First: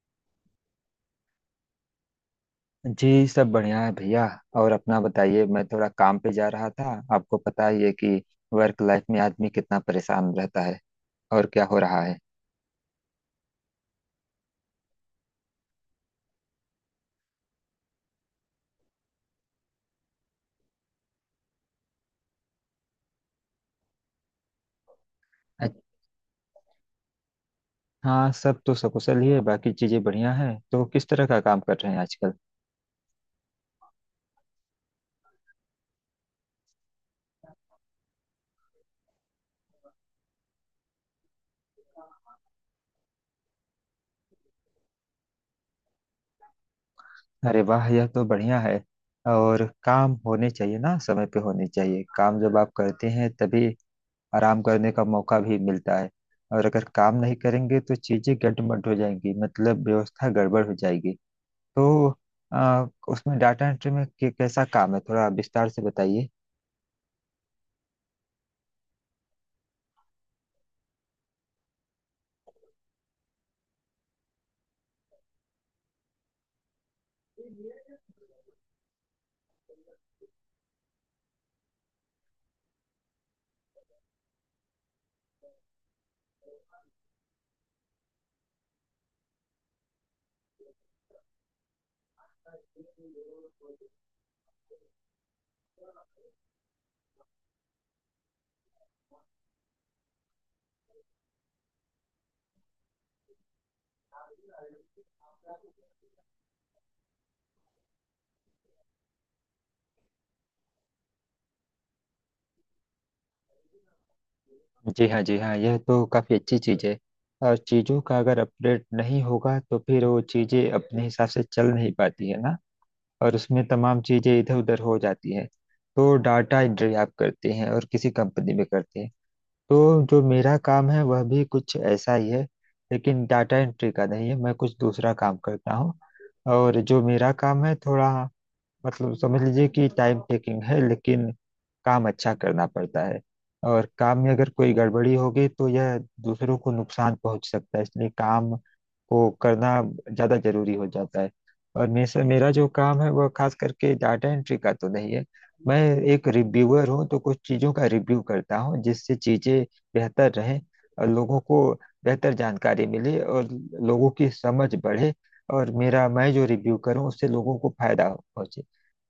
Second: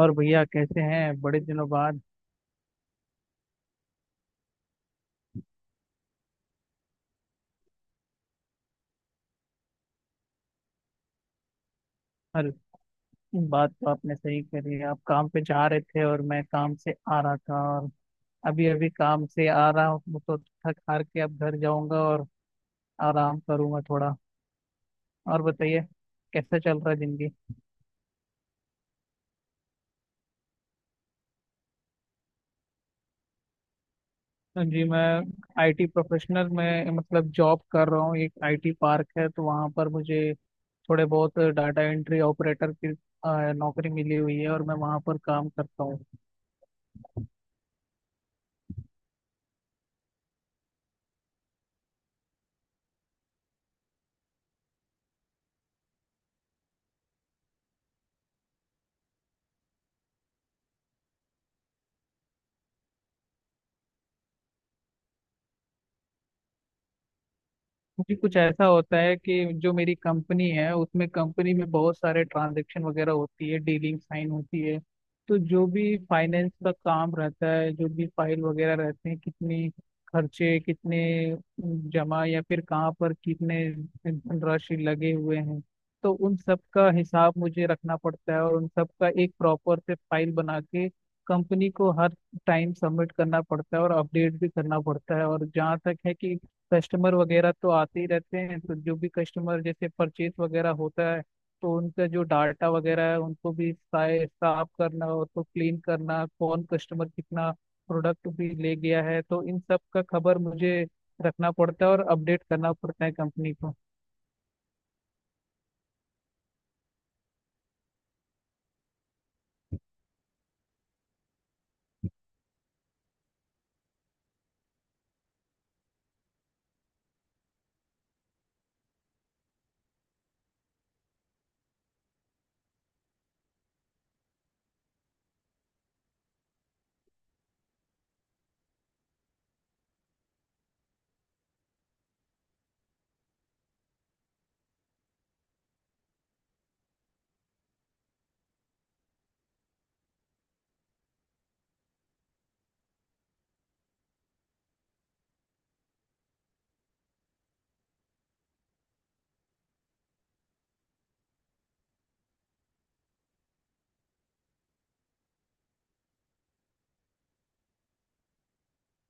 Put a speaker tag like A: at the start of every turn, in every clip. A: और भैया कैसे हैं, बड़े दिनों बाद?
B: जी सब बढ़िया है भैया। और अपना बताइए, मैं थोड़ा काम पे जा रहा था। आपको पता ही है कि वर्क लाइफ में आदमी कितना परेशान रहता है। और क्या हो रहा है?
A: हर बात तो आपने सही करी है। आप काम पे जा रहे थे और मैं काम से आ रहा था, और अभी अभी काम से आ रहा हूँ, तो थक हार के अब घर जाऊंगा और आराम करूंगा थोड़ा। और
B: अच्छ-
A: बताइए, कैसा चल रहा है जिंदगी?
B: हाँ, सब तो सकुशल ही है, बाकी चीजें बढ़िया हैं। तो किस तरह का काम कर रहे हैं आजकल?
A: जी, मैं आईटी प्रोफेशनल में मतलब जॉब कर रहा हूँ। एक आईटी पार्क है तो वहाँ पर मुझे थोड़े बहुत डाटा एंट्री ऑपरेटर की नौकरी मिली हुई है और मैं वहाँ पर काम करता हूँ।
B: अरे वाह, यह तो बढ़िया है। और काम होने चाहिए ना, समय पे होने चाहिए काम, जब आप करते हैं तभी आराम करने का मौका भी मिलता है। और अगर काम नहीं करेंगे तो चीजें गड़बड़ हो जाएंगी, मतलब व्यवस्था गड़बड़ हो जाएगी। तो उसमें डाटा एंट्री में कैसा काम है, थोड़ा विस्तार से बताइए।
A: जी, कुछ ऐसा होता है कि जो मेरी कंपनी है उसमें, कंपनी में बहुत सारे ट्रांजैक्शन वगैरह होती है, डीलिंग साइन होती है। तो जो भी फाइनेंस का काम रहता है, जो भी फाइल वगैरह रहते हैं, कितनी खर्चे, कितने जमा, या फिर कहाँ पर कितने धनराशि लगे हुए हैं, तो उन सब का हिसाब मुझे रखना पड़ता है और उन सब का एक प्रॉपर से फाइल बना के कंपनी को हर टाइम सबमिट करना पड़ता है और अपडेट भी करना पड़ता है। और जहाँ तक है कि कस्टमर वगैरह तो आते ही रहते हैं, तो जो भी कस्टमर जैसे परचेस वगैरह होता है, तो उनका जो डाटा वगैरह है उनको भी साफ करना हो तो क्लीन करना, कौन कस्टमर कितना प्रोडक्ट भी ले गया है, तो इन सब का खबर मुझे रखना पड़ता है और अपडेट करना पड़ता है कंपनी को।
B: जी हाँ, जी हाँ, यह तो काफ़ी अच्छी चीज़ है। और चीज़ों का अगर अपडेट नहीं होगा तो फिर वो चीज़ें अपने हिसाब से चल नहीं पाती है ना, और उसमें तमाम चीज़ें इधर उधर हो जाती है। तो डाटा एंट्री आप करते हैं और किसी कंपनी में करते हैं, तो जो मेरा काम है वह भी कुछ ऐसा ही है, लेकिन डाटा एंट्री का नहीं है। मैं कुछ दूसरा काम करता हूँ। और जो मेरा काम है, थोड़ा मतलब समझ लीजिए कि टाइम टेकिंग है, लेकिन काम अच्छा करना पड़ता है। और काम में अगर कोई गड़बड़ी होगी तो यह दूसरों को नुकसान पहुंच सकता है, इसलिए काम को करना ज़्यादा जरूरी हो जाता है। और मेरा मेरा जो काम है वह खास करके डाटा एंट्री का तो नहीं है। मैं एक रिव्यूअर हूँ, तो कुछ चीज़ों का रिव्यू करता हूँ, जिससे चीज़ें बेहतर रहें और लोगों को बेहतर जानकारी मिले और लोगों की समझ बढ़े, और मेरा मैं जो रिव्यू करूँ उससे लोगों को फायदा पहुंचे।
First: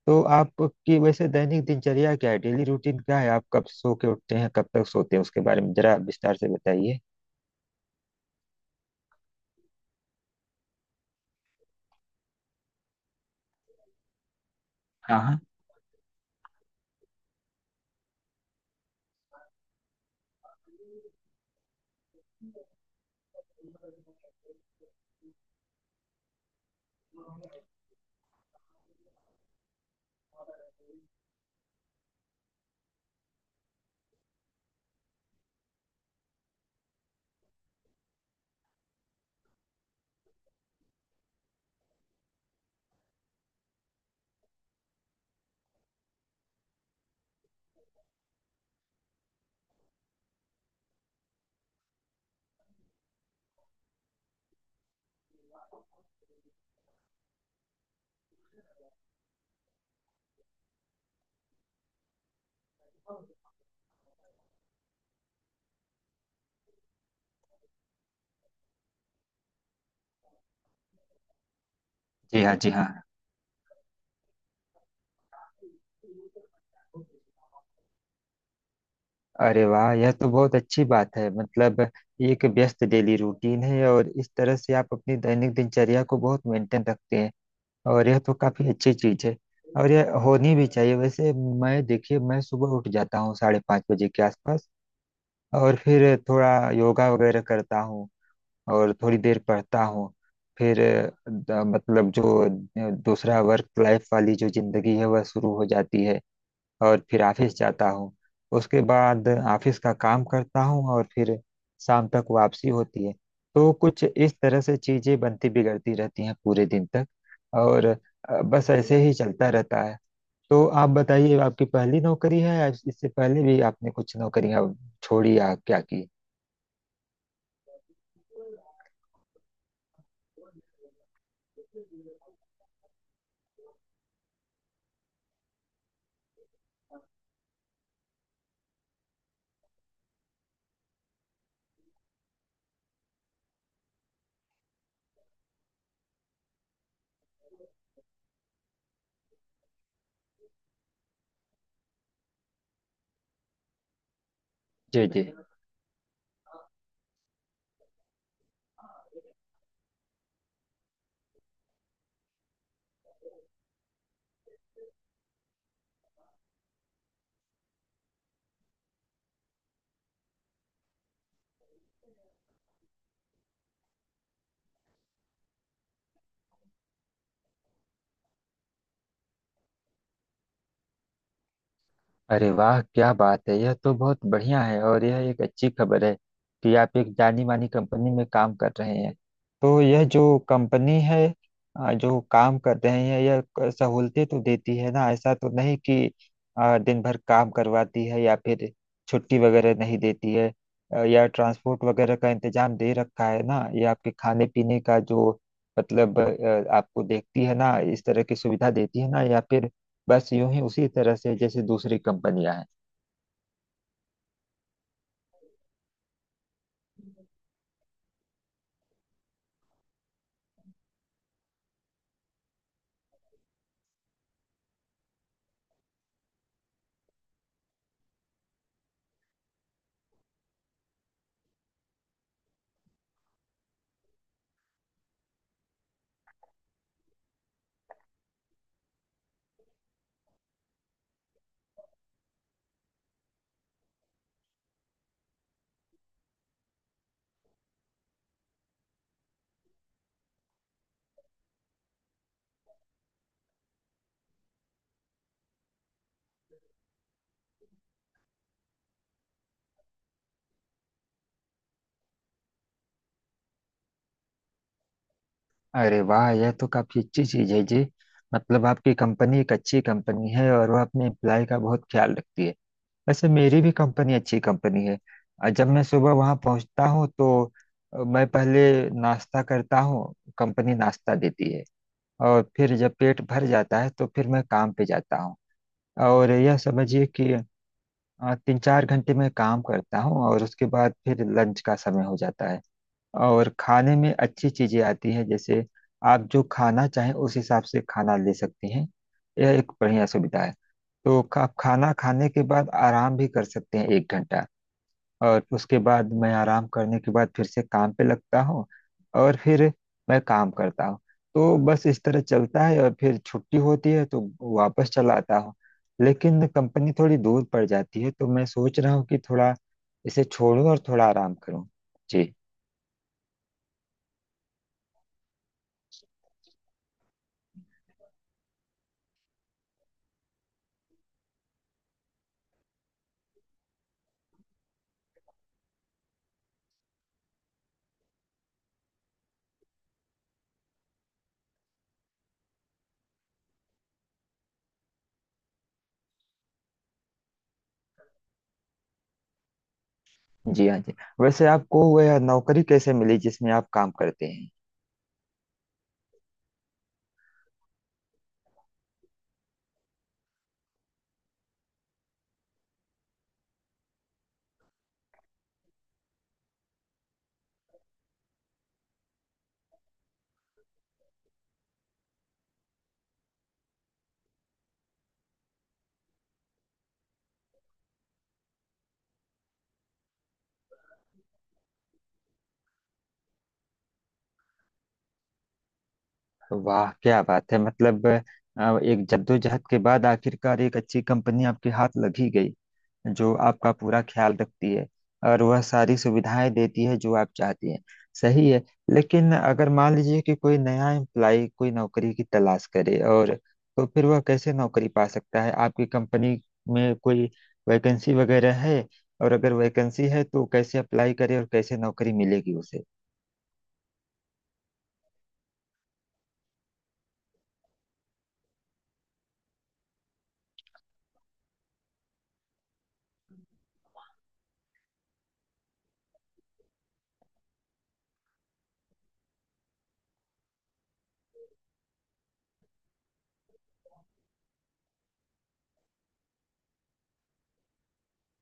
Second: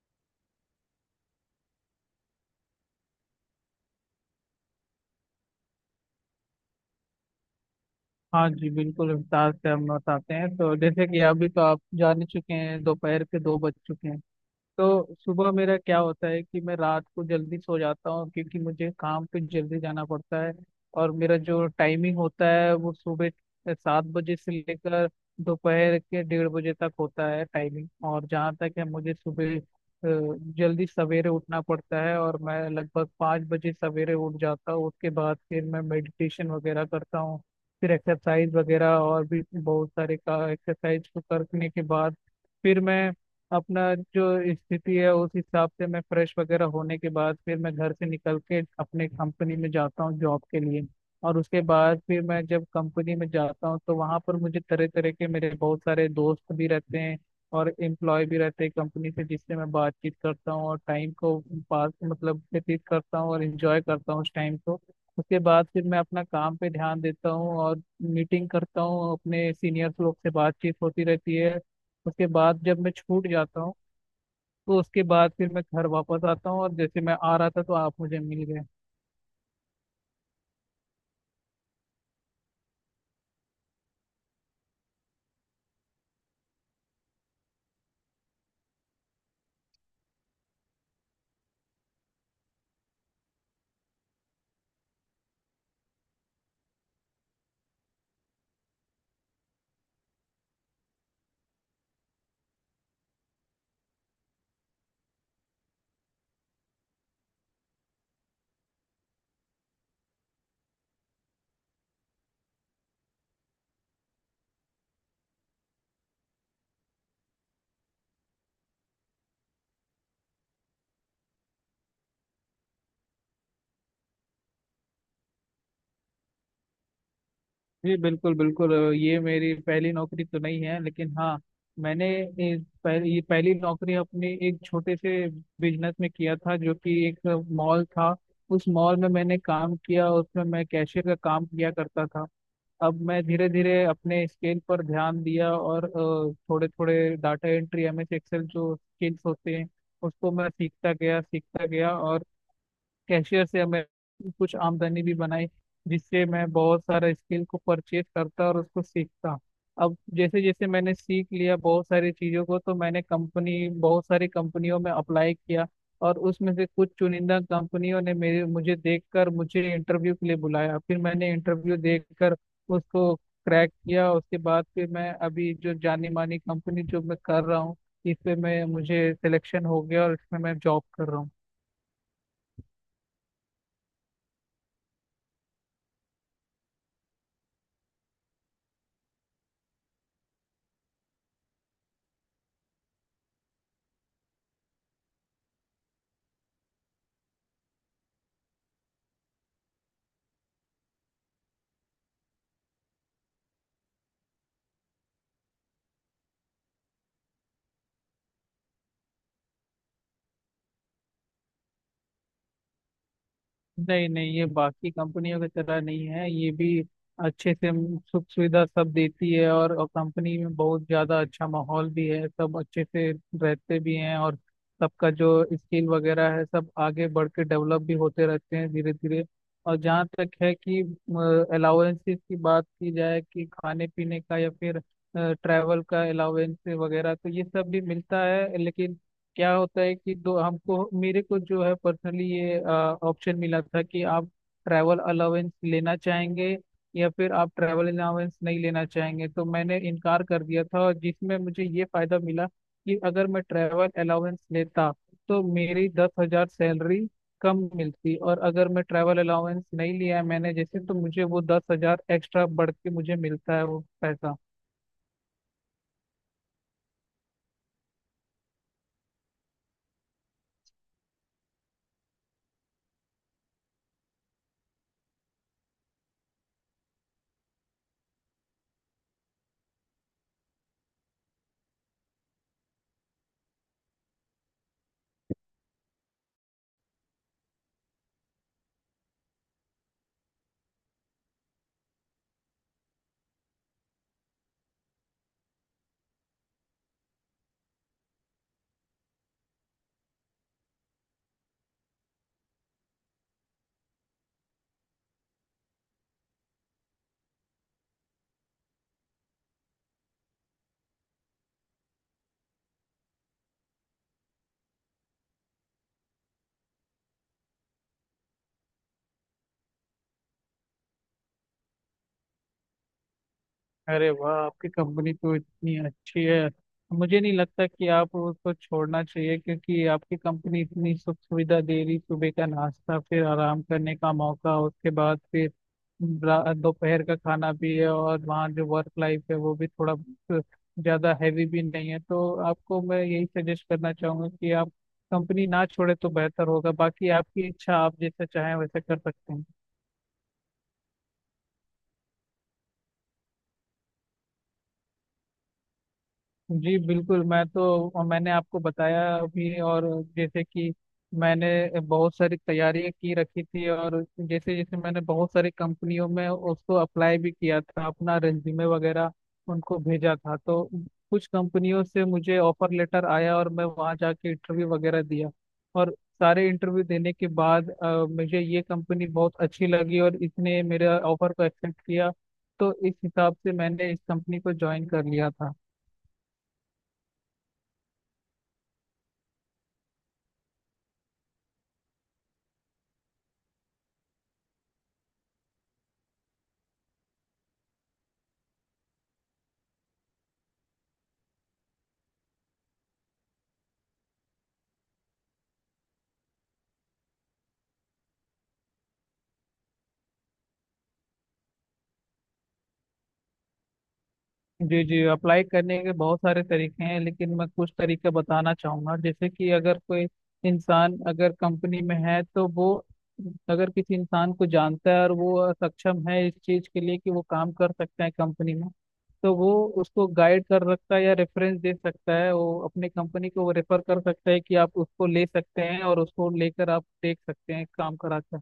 B: तो आपकी वैसे दैनिक दिनचर्या क्या है, डेली रूटीन क्या है, आप कब सो के उठते हैं, कब तक सोते हैं, उसके बारे में जरा विस्तार से बताइए।
A: हाँ जी, बिल्कुल विस्तार से हम बताते हैं। तो जैसे कि अभी तो आप जान ही चुके हैं, दोपहर के 2 बज चुके हैं। तो
B: हाँ हाँ।
A: सुबह मेरा क्या होता है कि मैं रात को जल्दी सो जाता हूँ क्योंकि मुझे काम पे जल्दी जाना पड़ता है। और मेरा जो टाइमिंग होता है वो सुबह 7 बजे से लेकर दोपहर के 1:30 बजे तक होता है टाइमिंग। और जहाँ तक है, मुझे सुबह जल्दी सवेरे उठना पड़ता है और मैं लगभग 5 बजे सवेरे उठ जाता हूँ। उसके बाद फिर मैं मेडिटेशन वगैरह करता हूँ, फिर एक्सरसाइज वगैरह, और भी बहुत सारे का एक्सरसाइज को करने के बाद फिर मैं अपना जो स्थिति है उस हिसाब से मैं फ्रेश वगैरह होने के बाद फिर मैं घर से निकल के अपने कंपनी में जाता हूँ जॉब के लिए। और उसके बाद फिर मैं जब कंपनी में जाता हूँ, तो वहाँ पर मुझे तरह तरह के, मेरे बहुत सारे दोस्त भी रहते हैं और एम्प्लॉय भी रहते हैं कंपनी से, जिससे मैं बातचीत करता हूँ और टाइम को पास मतलब व्यतीत करता हूँ और इंजॉय करता हूँ उस टाइम को। उसके बाद फिर मैं अपना काम पे ध्यान देता हूँ और मीटिंग करता हूँ, अपने सीनियर्स लोग से बातचीत होती रहती है। उसके
B: जी हाँ,
A: बाद
B: जी
A: जब
B: हाँ।
A: मैं छूट जाता हूँ तो उसके बाद फिर मैं घर वापस आता हूँ, और जैसे मैं आ रहा था तो आप मुझे मिल गए।
B: अरे वाह, यह तो बहुत अच्छी बात है। मतलब ये एक व्यस्त डेली रूटीन है और इस तरह से आप अपनी दैनिक दिनचर्या को बहुत मेंटेन रखते हैं, और यह तो काफी अच्छी चीज है, और यह होनी भी चाहिए। वैसे मैं, देखिए, मैं सुबह उठ जाता हूँ साढ़े पाँच बजे के आसपास, और फिर थोड़ा योगा वगैरह करता हूँ और थोड़ी देर पढ़ता हूँ। फिर दूसरा वर्क लाइफ वाली जो जिंदगी है वह शुरू हो जाती है, और फिर ऑफिस जाता हूँ। उसके बाद ऑफिस का काम करता हूँ, और फिर शाम तक वापसी होती है। तो कुछ इस तरह से चीजें बनती बिगड़ती रहती हैं पूरे दिन तक, और बस ऐसे ही चलता रहता है। तो आप बताइए, आपकी पहली नौकरी है या इससे पहले भी आपने कुछ नौकरियां छोड़ी या क्या की?
A: जी बिल्कुल बिल्कुल, ये मेरी पहली नौकरी तो नहीं है, लेकिन हाँ, मैंने ये पहली नौकरी अपने एक छोटे से बिजनेस में किया था, जो कि एक मॉल था। उस मॉल में मैंने काम किया, उसमें मैं कैशियर का काम किया करता था। अब मैं धीरे धीरे अपने स्केल पर ध्यान दिया, और थोड़े थोड़े data entry, M S Excel जो स्किल्स होते हैं उसको मैं सीखता गया सीखता गया, और कैशियर से हमें कुछ आमदनी
B: जी
A: भी
B: जी।
A: बनाई, जिससे मैं बहुत सारा स्किल को परचेज करता और उसको सीखता। अब जैसे जैसे मैंने सीख लिया बहुत सारी चीज़ों को, तो मैंने कंपनी बहुत सारी कंपनियों में अप्लाई किया, और उसमें से कुछ चुनिंदा कंपनियों ने मेरे मुझे देखकर मुझे इंटरव्यू के लिए बुलाया, फिर मैंने इंटरव्यू देकर उसको क्रैक किया। उसके बाद फिर मैं अभी जो जानी मानी कंपनी जो मैं कर रहा हूँ, इस पे मैं मुझे सिलेक्शन हो गया और इसमें मैं जॉब कर रहा हूँ।
B: अरे वाह, क्या बात है, यह तो बहुत बढ़िया है, और यह एक अच्छी खबर है कि आप एक जानी मानी कंपनी में काम कर रहे हैं। तो यह जो कंपनी है, जो काम कर रहे हैं, यह सहूलतें तो देती है ना? ऐसा तो नहीं कि दिन भर काम करवाती है, या फिर छुट्टी वगैरह नहीं देती है? या ट्रांसपोर्ट वगैरह का इंतजाम दे रखा है ना? ये आपके खाने पीने का जो, मतलब आपको देखती है ना, इस तरह की सुविधा देती है ना, या फिर बस यूं ही उसी तरह से जैसे दूसरी कंपनियां हैं?
A: नहीं नहीं, ये बाकी कंपनियों की तरह नहीं है, ये भी अच्छे से हम सुख सुविधा सब देती है, और कंपनी में बहुत ज्यादा अच्छा माहौल भी है, सब अच्छे से रहते भी हैं, और सबका जो स्किल वगैरह है सब आगे बढ़ के डेवलप भी होते रहते हैं धीरे धीरे। और जहाँ तक है कि अलाउंसेस की बात की जाए कि खाने पीने का या फिर ट्रैवल का अलाउंस वगैरह, तो ये सब भी मिलता है, लेकिन क्या होता है कि दो हमको मेरे को जो है पर्सनली ये ऑप्शन मिला था कि आप ट्रैवल अलाउंस लेना चाहेंगे या फिर आप ट्रैवल अलाउंस नहीं लेना चाहेंगे, तो मैंने इनकार कर दिया था, और जिसमें मुझे ये फायदा मिला कि अगर मैं ट्रैवल अलाउंस लेता तो मेरी 10,000 सैलरी कम मिलती, और अगर मैं ट्रैवल अलाउंस नहीं लिया है मैंने जैसे, तो मुझे वो 10,000 एक्स्ट्रा बढ़ के मुझे मिलता है वो पैसा।
B: अरे वाह, यह तो काफी अच्छी चीज है जी। मतलब आपकी कंपनी एक अच्छी कंपनी है और वह अपने एम्प्लॉय का बहुत ख्याल रखती है। वैसे मेरी भी कंपनी अच्छी कंपनी है, और जब मैं सुबह वहां पहुंचता हूँ तो मैं पहले नाश्ता करता हूँ, कंपनी नाश्ता देती है। और फिर जब पेट भर जाता है तो फिर मैं काम पे जाता हूँ। और यह समझिए कि तीन चार घंटे मैं काम करता हूँ और उसके बाद फिर लंच का समय हो जाता है। और खाने में अच्छी चीजें आती हैं, जैसे आप जो खाना चाहें उस हिसाब से खाना ले सकती हैं। यह एक बढ़िया सुविधा है। तो आप खाना खाने के बाद आराम भी कर सकते हैं एक घंटा, और उसके बाद मैं आराम करने के बाद फिर से काम पे लगता हूँ, और फिर मैं काम करता हूँ। तो बस इस तरह चलता है, और फिर छुट्टी होती है तो वापस चला आता हूँ। लेकिन कंपनी थोड़ी दूर पड़ जाती है, तो मैं सोच रहा हूँ कि थोड़ा इसे छोड़ूं और थोड़ा आराम करूँ। जी।
A: अरे वाह, आपकी कंपनी तो इतनी अच्छी है, मुझे नहीं लगता कि आप उसको छोड़ना चाहिए क्योंकि आपकी कंपनी इतनी सुख सुविधा दे रही, सुबह का नाश्ता, फिर आराम करने का मौका, उसके बाद फिर दोपहर का खाना भी है, और वहाँ जो वर्क लाइफ है वो भी थोड़ा बहुत ज्यादा हैवी भी नहीं है, तो आपको मैं यही सजेस्ट करना चाहूंगा कि आप कंपनी ना छोड़े तो बेहतर होगा, बाकी आपकी इच्छा, आप जैसा चाहें वैसे कर सकते हैं।
B: जी हाँ जी। वैसे आपको वह नौकरी कैसे मिली जिसमें आप काम करते हैं?
A: जी बिल्कुल, मैं तो, और मैंने आपको बताया अभी, और जैसे कि मैंने बहुत सारी तैयारियां की रखी थी, और जैसे जैसे मैंने बहुत सारी कंपनियों में उसको अप्लाई भी किया था, अपना रेज्यूमे वगैरह उनको भेजा था, तो कुछ कंपनियों से मुझे ऑफर लेटर आया और मैं वहाँ जाके इंटरव्यू वगैरह दिया, और सारे इंटरव्यू देने के बाद मुझे ये कंपनी बहुत अच्छी लगी और इसने मेरे ऑफर को एक्सेप्ट किया, तो इस हिसाब से मैंने इस कंपनी को ज्वाइन कर लिया था।
B: वाह क्या बात है, मतलब एक जद्दोजहद के बाद आखिरकार एक अच्छी कंपनी आपके हाथ लगी गई, जो आपका पूरा ख्याल रखती है और वह सारी सुविधाएं देती है जो आप चाहती हैं। सही है। लेकिन अगर मान लीजिए कि कोई नया एम्प्लाई कोई नौकरी की तलाश करे, और तो फिर वह कैसे नौकरी पा सकता है? आपकी कंपनी में कोई वैकेंसी वगैरह है? और अगर वैकेंसी है तो कैसे अप्लाई करे और कैसे नौकरी मिलेगी उसे?
A: जी जी, अप्लाई करने के बहुत सारे तरीके हैं लेकिन मैं कुछ तरीके बताना चाहूँगा। जैसे कि अगर कोई इंसान अगर कंपनी में है तो वो, अगर किसी इंसान को जानता है और वो सक्षम है इस चीज़ के लिए कि वो काम कर सकता है कंपनी में, तो वो उसको गाइड कर सकता है या रेफरेंस दे सकता है, वो अपनी कंपनी को वो रेफर कर सकता है कि आप उसको ले सकते हैं और उसको लेकर आप देख सकते हैं काम करा कर।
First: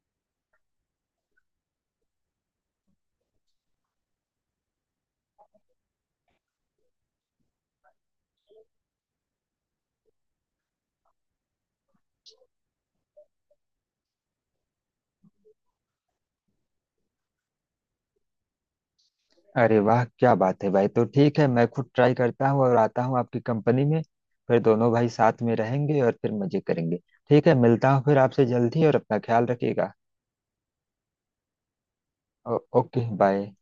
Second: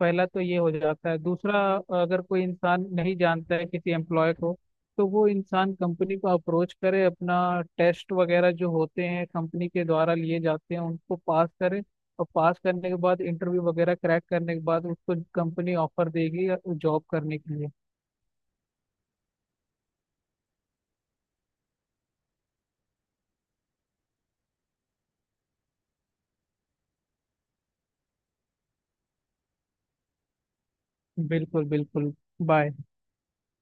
A: पहला तो ये हो जाता है। दूसरा, अगर कोई इंसान नहीं जानता है किसी एम्प्लॉय को, तो वो इंसान कंपनी को अप्रोच करे, अपना टेस्ट वगैरह जो होते हैं कंपनी के द्वारा लिए जाते हैं उनको पास करे, और पास करने के बाद इंटरव्यू वगैरह क्रैक करने के बाद उसको कंपनी ऑफर देगी जॉब करने के लिए।
B: अरे वाह क्या बात है भाई। तो ठीक है, मैं खुद ट्राई करता हूँ और आता हूँ आपकी कंपनी में। फिर दोनों भाई साथ में रहेंगे और फिर मजे करेंगे। ठीक है, मिलता हूँ फिर आपसे जल्द ही, और अपना ख्याल रखिएगा।
A: बिल्कुल बिल्कुल। बाय।
B: Okay, bye.